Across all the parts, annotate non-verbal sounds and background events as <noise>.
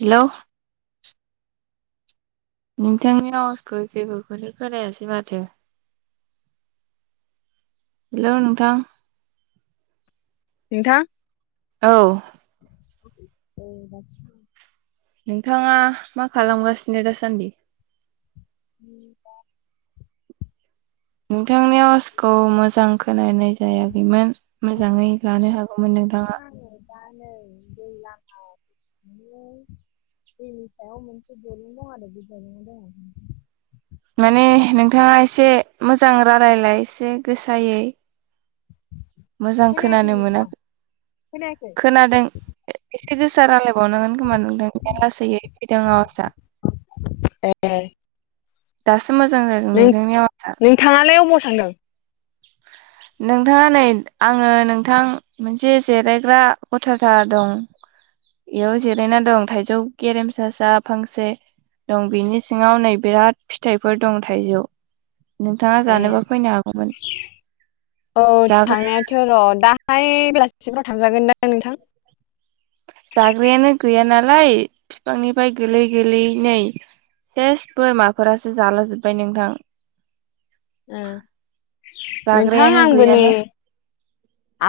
Hello नोंथांनि आवसखौ जेबोखौनो खोनायासै माथो? हेलौ नोंथां नोंथां? औ <unintelligible> नोंथाङा मा खालामगासिनो दासान्दि? उ नोंथांनि आवजखौ मोजां खोनानाय जायाखैमोन। मोजाङै लानो हागौमोन नोंथाङा। नोंथां आङो दा नै दैज्लांआव‌ दैनि सायाव मोनसे दुरुं दं आरो बे दुरुङाव दङ। माने नोंथाङा एसे मोजां रालायलाय एसे गोसायै। मोजां खोनायाखै खोनानो नोंथां मोनाखै खोनायाखै <inaudible> खोनादों एसे गोसा रायलायबावनांगोन खोमा नोंदों बेराद लासैयै फैदों आवाजआ। ए दासो मोजां जादों नोंथांनि आवाजा। थाङालाय अबावथांदों‌‌? <unintelligible> नोंथाङा नै आङो नोंथां मोनसे जिरायग्रा गथथा दं। बेयाव जिरायना दं थाइजौ गेरेमसासा फांसे दं बेनि सिङाव नै बिराद फिथाइफोर दं थाइजौ। नोंथाङा ए जानोबा फैनो हागौमोन। औ जाग्रा थांनायाथ' र' दाहाय बेलासिसिमफ्राव थांजागोन दा नोंथां? जाग्रायानो गैया नालाय बिफांनिफ्राय गोलै गोलै नै सेस बोरमाफोरासो जालाजोब्बाय नोंथां। उ नोंथां जाग्रायानो आंबो नै गैयाना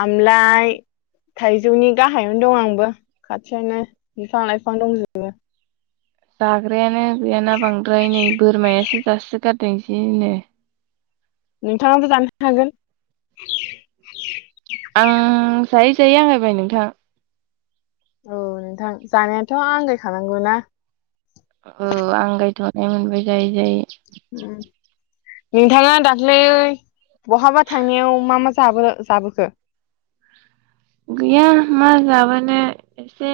आमलाइ थाइजौनि गाहायावनो दं आंबो खाथियावनो बिफां लाइफां दंजोबो। जाग्रायानो गैयाना बांद्राय नै बोरमायासो जासो गारदों जिनो। नोंथाङाबो जानो हागोन। आं जायै जायै आंगायबाय नोंथां। औ नोंथां जानायाथ' आंगायखानांगौ ना। औ आंगायथ'नाय मोनबाय जायै जायै। उम नोंथाङा दाख्लै बहाबा थांनायाव मा मा जाबो-जाबोखो? गैया मा जाबोनो एसे